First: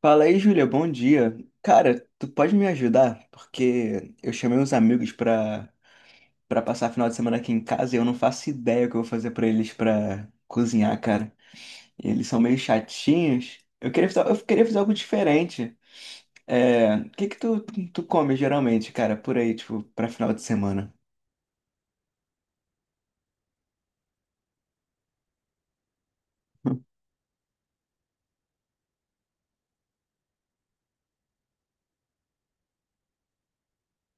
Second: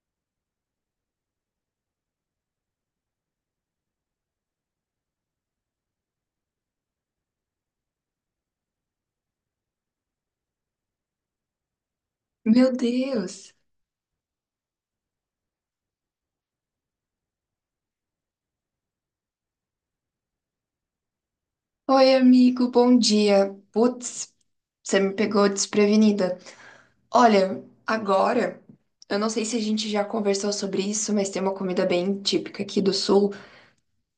Fala aí, Júlia, bom dia. Cara, tu pode me ajudar? Porque eu chamei uns amigos pra passar final de semana aqui em casa e eu não faço ideia o que eu vou fazer pra eles pra cozinhar, cara. E eles são meio Meu Deus! chatinhos. Eu queria fazer algo diferente. É, o que que tu come geralmente, cara, por aí, tipo, pra final de semana? Oi, amigo, bom dia. Putz, você me pegou desprevenida. Olha, agora, eu não sei se a gente já conversou sobre isso, mas tem uma comida bem típica aqui do Sul,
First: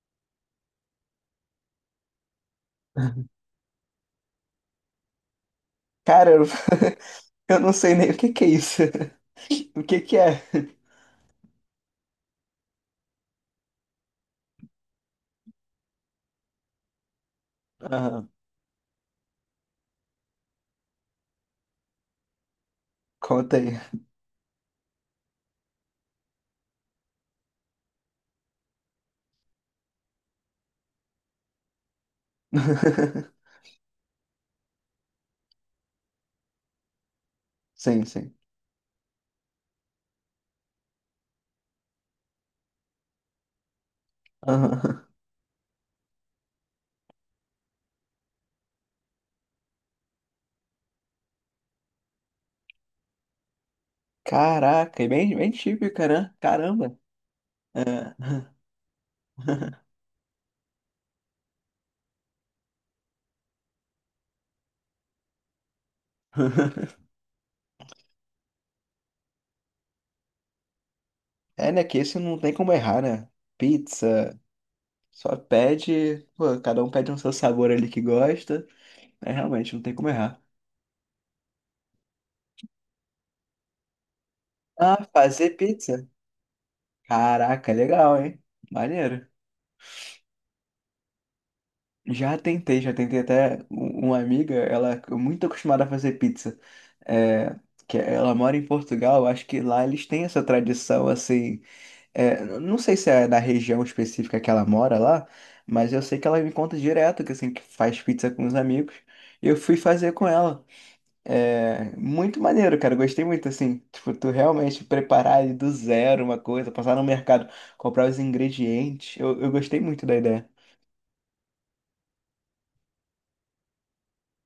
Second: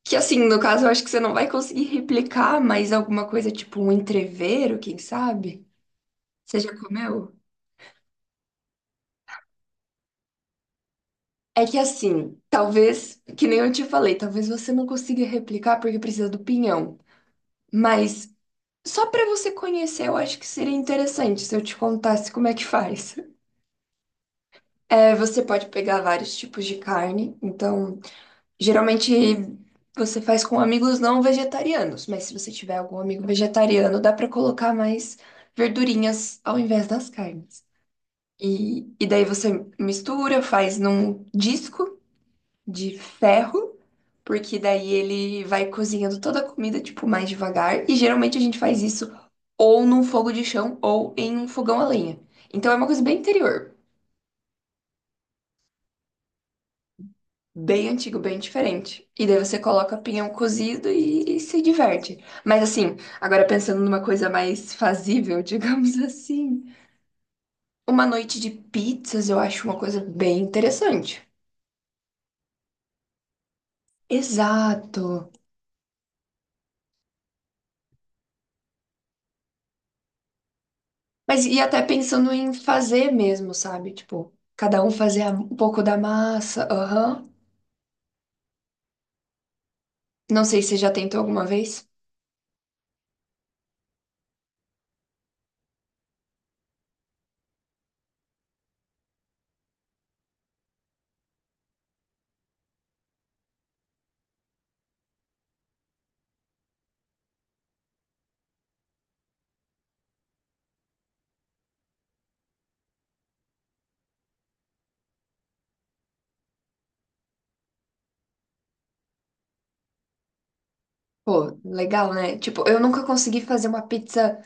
que assim, no caso, eu acho que você não vai conseguir replicar, mas alguma coisa tipo um entrevero, quem sabe? Cara, eu, Você já comeu? eu não sei nem o que que é isso. O que que é? É que assim, talvez, que nem eu te falei, talvez você não consiga replicar porque precisa do pinhão. Aham, Mas só para você conhecer, eu acho que seria interessante se eu te contasse como é que faz. conta aí. É, você pode pegar vários tipos de carne, então, geralmente você faz com amigos não vegetarianos, mas se você tiver algum amigo vegetariano, dá para colocar mais verdurinhas ao invés das carnes. Sim, sim. E daí você mistura, faz num disco de ferro, porque daí Aham. ele vai cozinhando toda a comida, tipo, mais devagar. E geralmente a gente faz isso ou num fogo de chão ou em um fogão a lenha. Então é uma coisa bem interior, Caraca, é bem típica, né? Caramba. bem É. antigo, bem diferente. E daí você coloca pinhão cozido e se diverte. Mas assim, agora pensando numa coisa mais fazível, digamos assim, uma noite de pizzas eu acho uma coisa bem interessante. É, né? Que esse não tem como errar, né? Pizza, Exato. só pede. Pô, cada um pede um seu sabor ali que gosta. É, realmente, não tem como errar. Mas e até pensando em fazer mesmo, sabe? Tipo, cada um Ah, fazer um pouco da pizza? massa, aham. Caraca, legal, hein? Maneiro. Não sei se você já tentou alguma vez. Já tentei até uma amiga, ela é muito acostumada a fazer pizza. É, que ela mora em Portugal, acho que lá eles têm essa tradição assim. É, não sei se é da região específica que ela mora lá, mas eu sei que ela me conta direto que assim que faz pizza com os amigos. E eu fui fazer com ela. É muito maneiro, cara. Eu gostei muito assim. Tipo, tu realmente preparar ali do zero uma coisa, passar no mercado, comprar os ingredientes. Eu gostei muito da ideia. Pô, legal, né? Tipo, eu nunca consegui fazer uma pizza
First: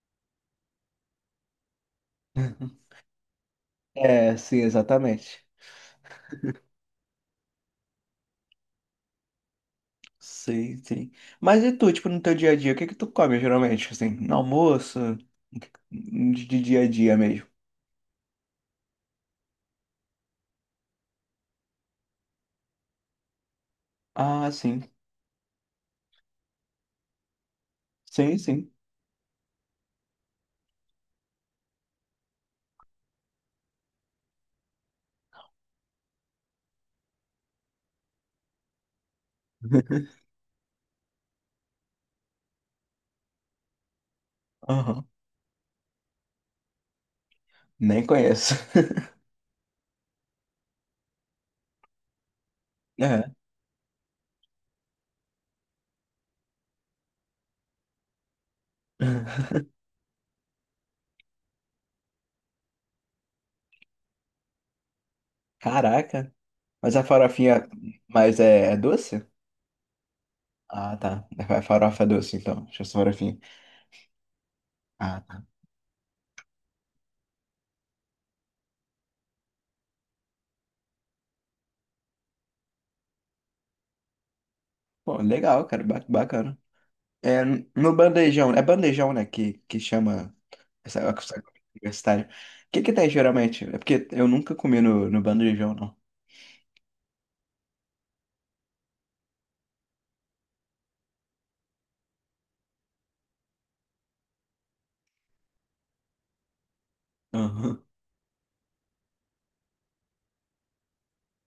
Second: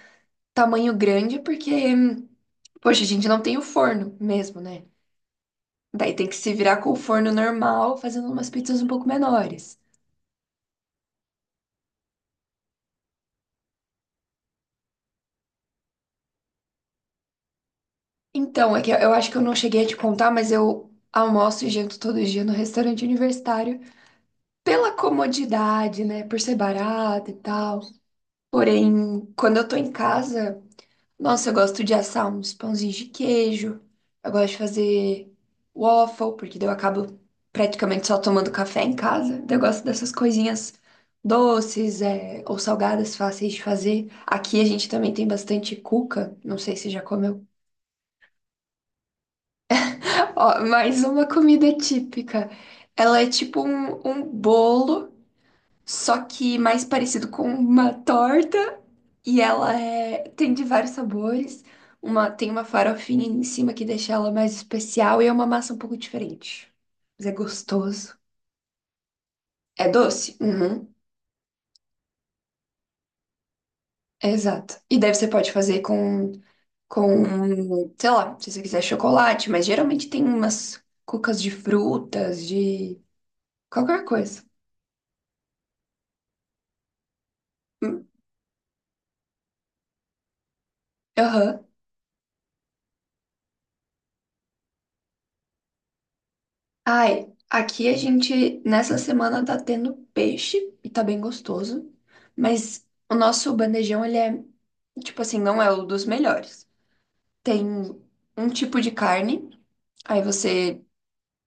tamanho grande porque, poxa, a gente não tem o forno É, sim, mesmo, né? exatamente. Daí tem que se virar com o forno normal, fazendo umas pizzas um pouco menores. Sim, sim. Mas e tu, tipo, no teu dia a dia, o que que tu come geralmente? Assim, no almoço, de dia a dia mesmo? Então, é que eu acho que eu não cheguei a te contar, mas eu almoço e janto todo dia no restaurante universitário Ah, sim. pela comodidade, né? Por ser barato e tal. Sim, sim. Porém, quando eu tô em casa, nossa, eu gosto de assar uns pãozinhos de queijo. Eu gosto de fazer waffle, porque daí eu acabo praticamente só tomando café em casa. Daí eu gosto dessas coisinhas doces, é, ou salgadas fáceis de fazer. Aqui a gente Aham. também tem bastante cuca, não sei se já comeu. Nem conheço. Ó, mais uma comida típica. Ela é É. tipo um bolo, só que mais parecido com uma torta. Tem de vários sabores. Uma, tem uma farofinha em cima que deixa ela mais especial e é uma massa um pouco Caraca. diferente. Mas a Mas é farofinha. gostoso. Mas é doce? É doce? Uhum. Ah, tá. A farofa é doce, então. Deixa eu só farofinha. Exato. E daí Ah, você tá. pode fazer com sei lá, se você quiser chocolate, mas geralmente tem umas cucas de frutas, de qualquer coisa. Pô, legal, cara. Bacana. É, no Hum. bandejão. É bandejão, né? Que chama essa comida Aham. universitária. O que que tem geralmente? É porque eu nunca comi no bandejão, não. Ai, aqui a gente nessa semana tá tendo peixe e tá bem gostoso, mas o nosso bandejão ele é tipo assim, não é o dos melhores. Tem Aham. um tipo de carne, aí você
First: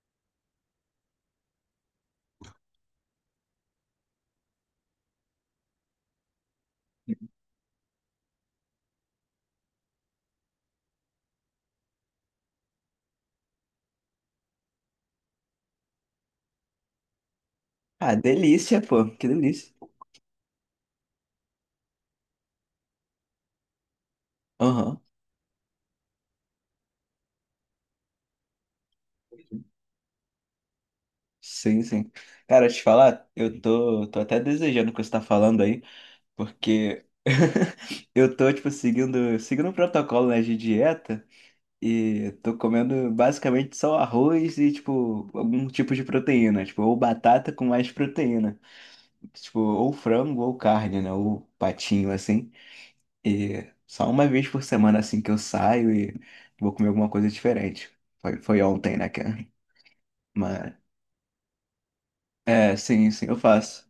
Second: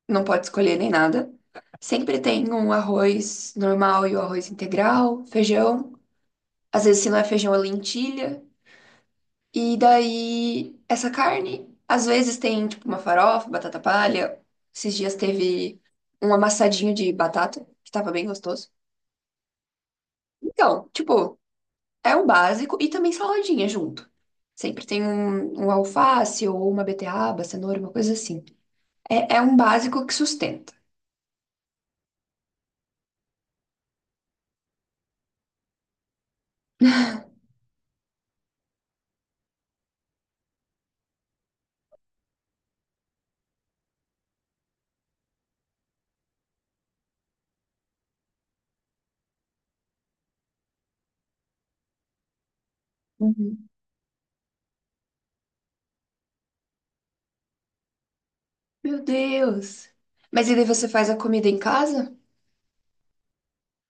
não pode escolher nem nada. Sempre tem um arroz normal e o arroz integral, feijão. Às vezes, se não é feijão, é lentilha. E daí, essa carne, às vezes tem tipo uma farofa, batata palha. Esses dias teve um amassadinho de batata, que tava Ah, bem gostoso. delícia, pô. Que delícia. Então, tipo, é o básico e também saladinha junto. Sempre Aham. tem um alface ou uma beterraba, cenoura, uma coisa assim. É, é um básico que sustenta. Sim, sim. Cara, te falar, eu tô até desejando o que você tá falando aí. Porque eu tô, tipo, seguindo um protocolo, né, de dieta e tô comendo basicamente só arroz e, tipo, algum tipo de proteína, tipo, ou batata com mais proteína, tipo, ou frango ou carne, né, ou patinho, assim. E Uhum. só uma vez por semana, assim, que eu saio e vou comer alguma coisa diferente. Foi ontem, Meu né, cara? Deus! Mas e daí Mas, você faz a comida em casa? é, sim, sim, eu faço.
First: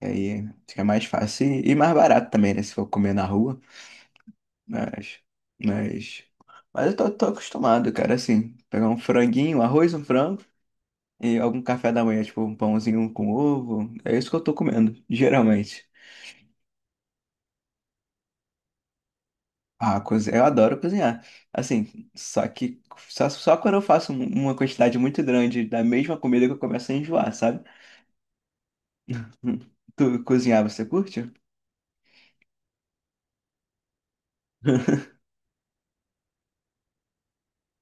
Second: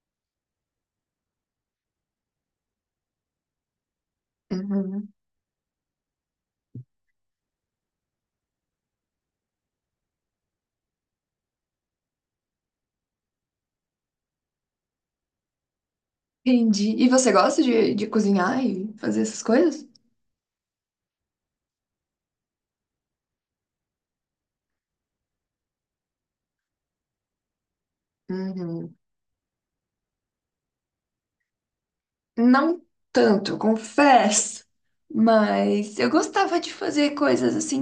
E aí fica mais fácil e mais barato também, né, se for comer na rua. Uhum. Mas, mas, mas eu tô acostumado, cara, assim, pegar um franguinho, arroz, um frango e algum café da manhã, tipo um pãozinho com ovo, é isso que eu tô comendo, geralmente. Entendi. E você gosta de cozinhar e fazer essas coisas? Ah, eu adoro cozinhar, assim, só que só quando eu faço uma quantidade muito grande da mesma comida que eu começo a enjoar, sabe? Uhum. Hum. Tu cozinhar, você curte? Não tanto, eu confesso, mas eu gostava de fazer coisas assim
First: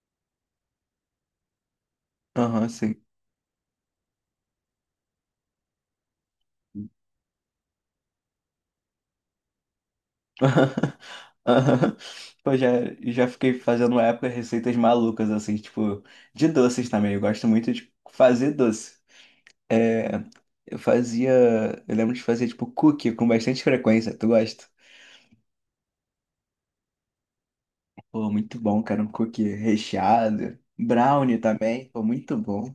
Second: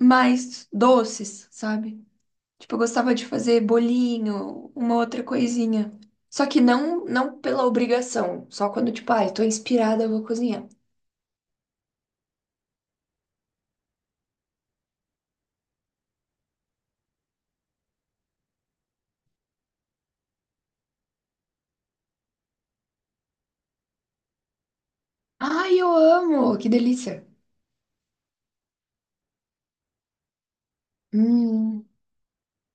mais doces, sabe? Aham, Tipo, eu sim. gostava de fazer bolinho, uma outra coisinha. Só que não pela obrigação, só quando tipo, ai, tô inspirada, eu vou cozinhar. Aham. Pô, já fiquei fazendo uma época receitas malucas, assim, tipo, de doces também. Eu gosto muito de fazer doce. É, eu fazia. Eu lembro de fazer, tipo, cookie com bastante frequência. Tu gosta? Ai, eu amo, que delícia. Pô, muito bom, cara. Um cookie recheado. Brownie Hum, também. Pô, muito bom.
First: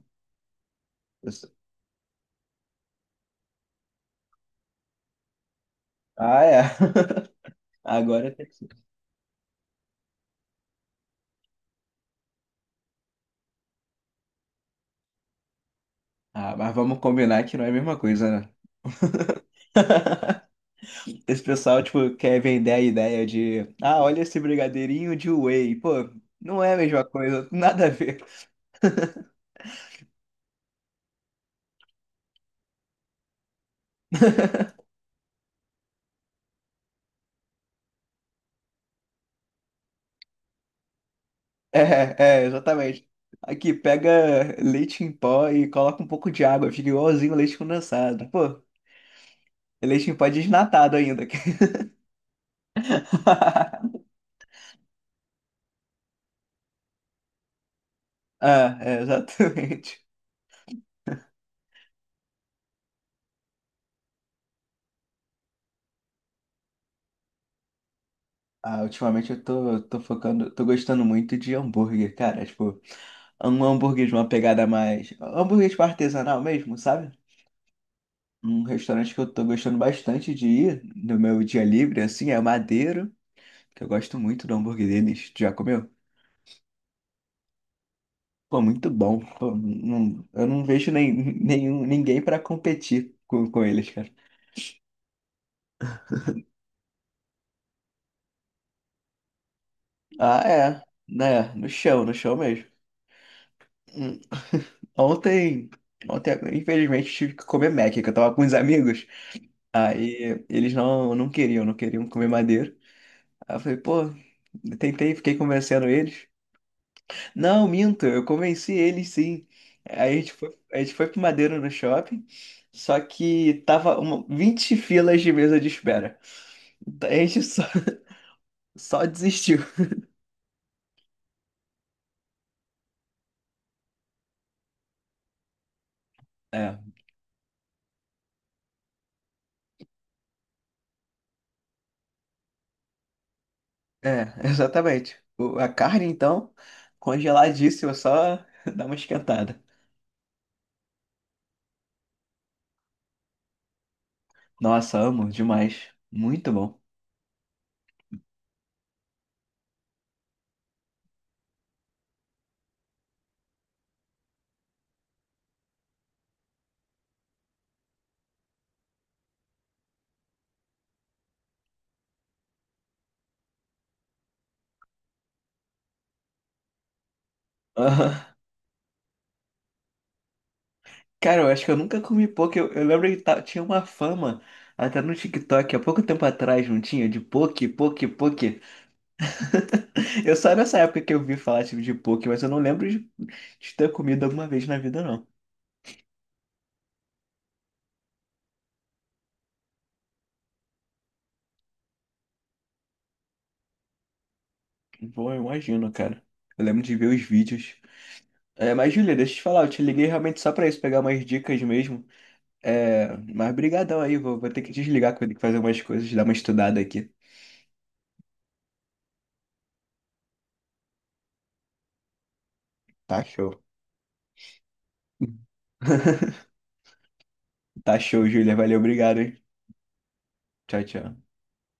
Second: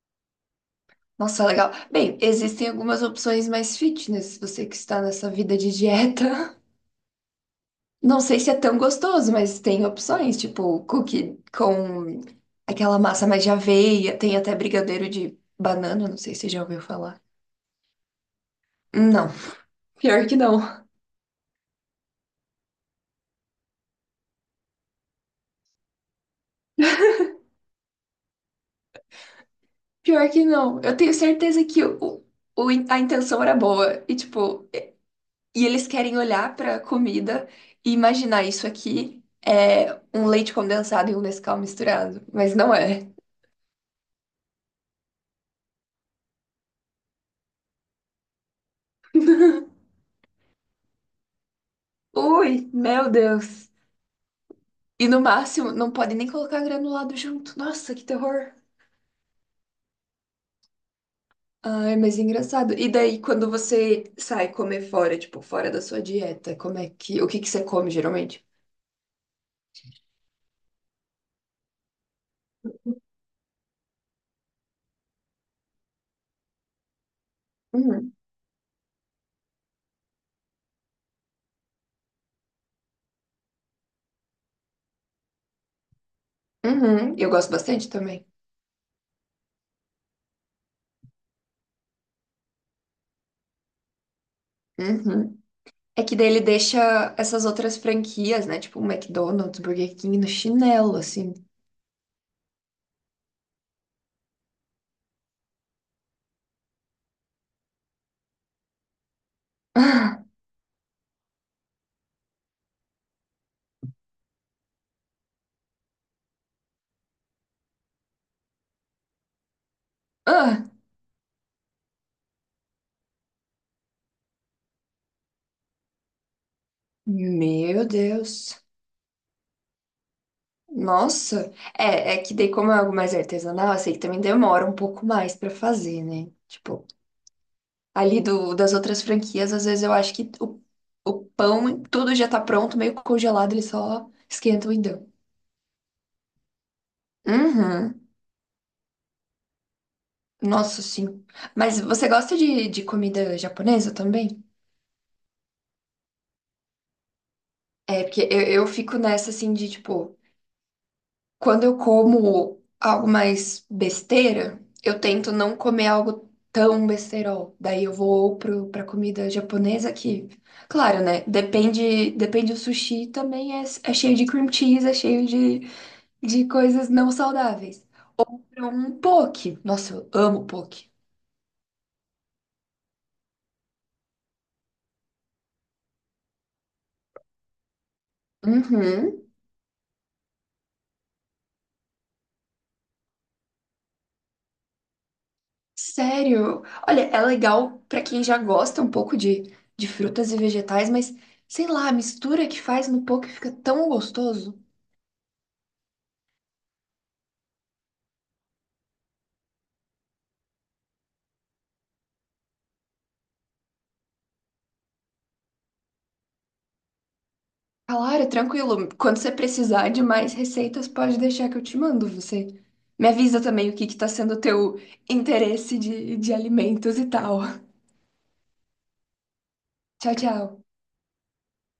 Eu nossa, sou- legal. Bem, existem algumas opções mais fitness, você que está nessa vida de Ah, dieta. é. Não Agora sei tem se é que. tão gostoso, mas tem opções, tipo cookie com aquela massa mais de aveia, tem até brigadeiro de banana, não sei se você Ah, já mas ouviu vamos falar. combinar que não é a mesma coisa, né? Não, pior que não. Esse pessoal, tipo, quer vender a ideia de, ah, olha esse brigadeirinho de whey. Pô, não é a mesma coisa, nada a ver. Pior que não. Eu tenho certeza que a intenção era boa. E, tipo, e eles querem olhar pra comida e imaginar isso aqui é um leite condensado e um Nescau misturado. É, Mas não exatamente. é. Aqui, pega leite em pó e coloca um pouco de água, fica igualzinho leite condensado. Pô, é leite em pó desnatado ainda. Ui, meu Deus. E no máximo, não pode nem colocar granulado junto. Nossa, que terror. Ah, é, exatamente. Ai, mas engraçado. E daí, quando você sai comer fora, tipo, fora da sua dieta, como é que, o que que você come geralmente? Ah, ultimamente eu tô focando, tô gostando muito de hambúrguer, cara. Tipo, um hambúrguer de uma pegada mais. Hambúrguer tipo artesanal mesmo, sabe? Uhum. Um restaurante que eu tô gostando bastante de ir no meu dia livre, assim, é o Madeiro, que eu gosto muito do hambúrguer deles. Tu já comeu? Uhum. Eu gosto bastante também. Pô, muito bom. Pô, eu não vejo nem, nenhum, ninguém pra competir com eles, cara. Uhum. É que daí ele deixa essas outras franquias, né? Tipo, McDonald's, Burger King no Ah, é. chinelo, assim. Né? No chão mesmo. Hum, Ontem, ontem, infelizmente, tive que comer Mac, que eu tava com uns amigos. Ah, Aí eles não queriam comer Madeiro. Aí eu falei, pô, eu tentei, fiquei convencendo eles. Não, minto, eu convenci ele sim. Aí a gente foi, ah, a gente foi pro Madeira no shopping, só que tava uma, 20 filas de mesa de espera. Então, a gente só, meu Deus. só desistiu. Nossa. É, é que daí, como é algo mais artesanal, eu sei que também demora um pouco mais pra fazer, né? É, Tipo, ali das outras franquias, às vezes eu acho que o pão, tudo já tá pronto, meio congelado, eles só esquentam e dão. exatamente. A carne, então, congeladíssima, Uhum. só dá uma esquentada. Nossa, sim. Mas você gosta de comida japonesa também? Nossa, amo demais. Muito bom. É, porque eu fico nessa assim de tipo, quando eu como algo mais besteira, eu tento não comer algo tão besterol. Daí eu vou pra comida japonesa que, claro, né? Depende do sushi também é, é cheio de cream cheese, é cheio de coisas não saudáveis. Aham. Um poke. Nossa, eu amo poke. Cara, eu acho que eu nunca comi poke. Eu lembro que tinha uma fama até no TikTok, há pouco tempo atrás, não tinha? De poke. Uhum. Eu só nessa época que eu vi falar tipo, de poke, mas eu não lembro de ter comido alguma vez na vida, não. Sério. Olha, é legal pra quem já gosta um pouco de frutas e vegetais, mas sei lá, a mistura que faz no poke fica tão gostoso. Bom, eu imagino, cara. Eu lembro de ver os vídeos. É, mas, Julia, deixa eu te falar, eu te liguei realmente só pra isso, pegar umas dicas mesmo. É, mas brigadão aí, vou ter que desligar, que eu vou ter que fazer umas coisas, dar uma estudada aqui. Claro, tranquilo. Quando você precisar de mais receitas, pode deixar que eu te mando. Você me Tá avisa show. também o que que tá sendo o teu interesse de alimentos e tal. Tá show, Julia. Valeu, obrigado, hein? Tchau, tchau. Tchau, tchau.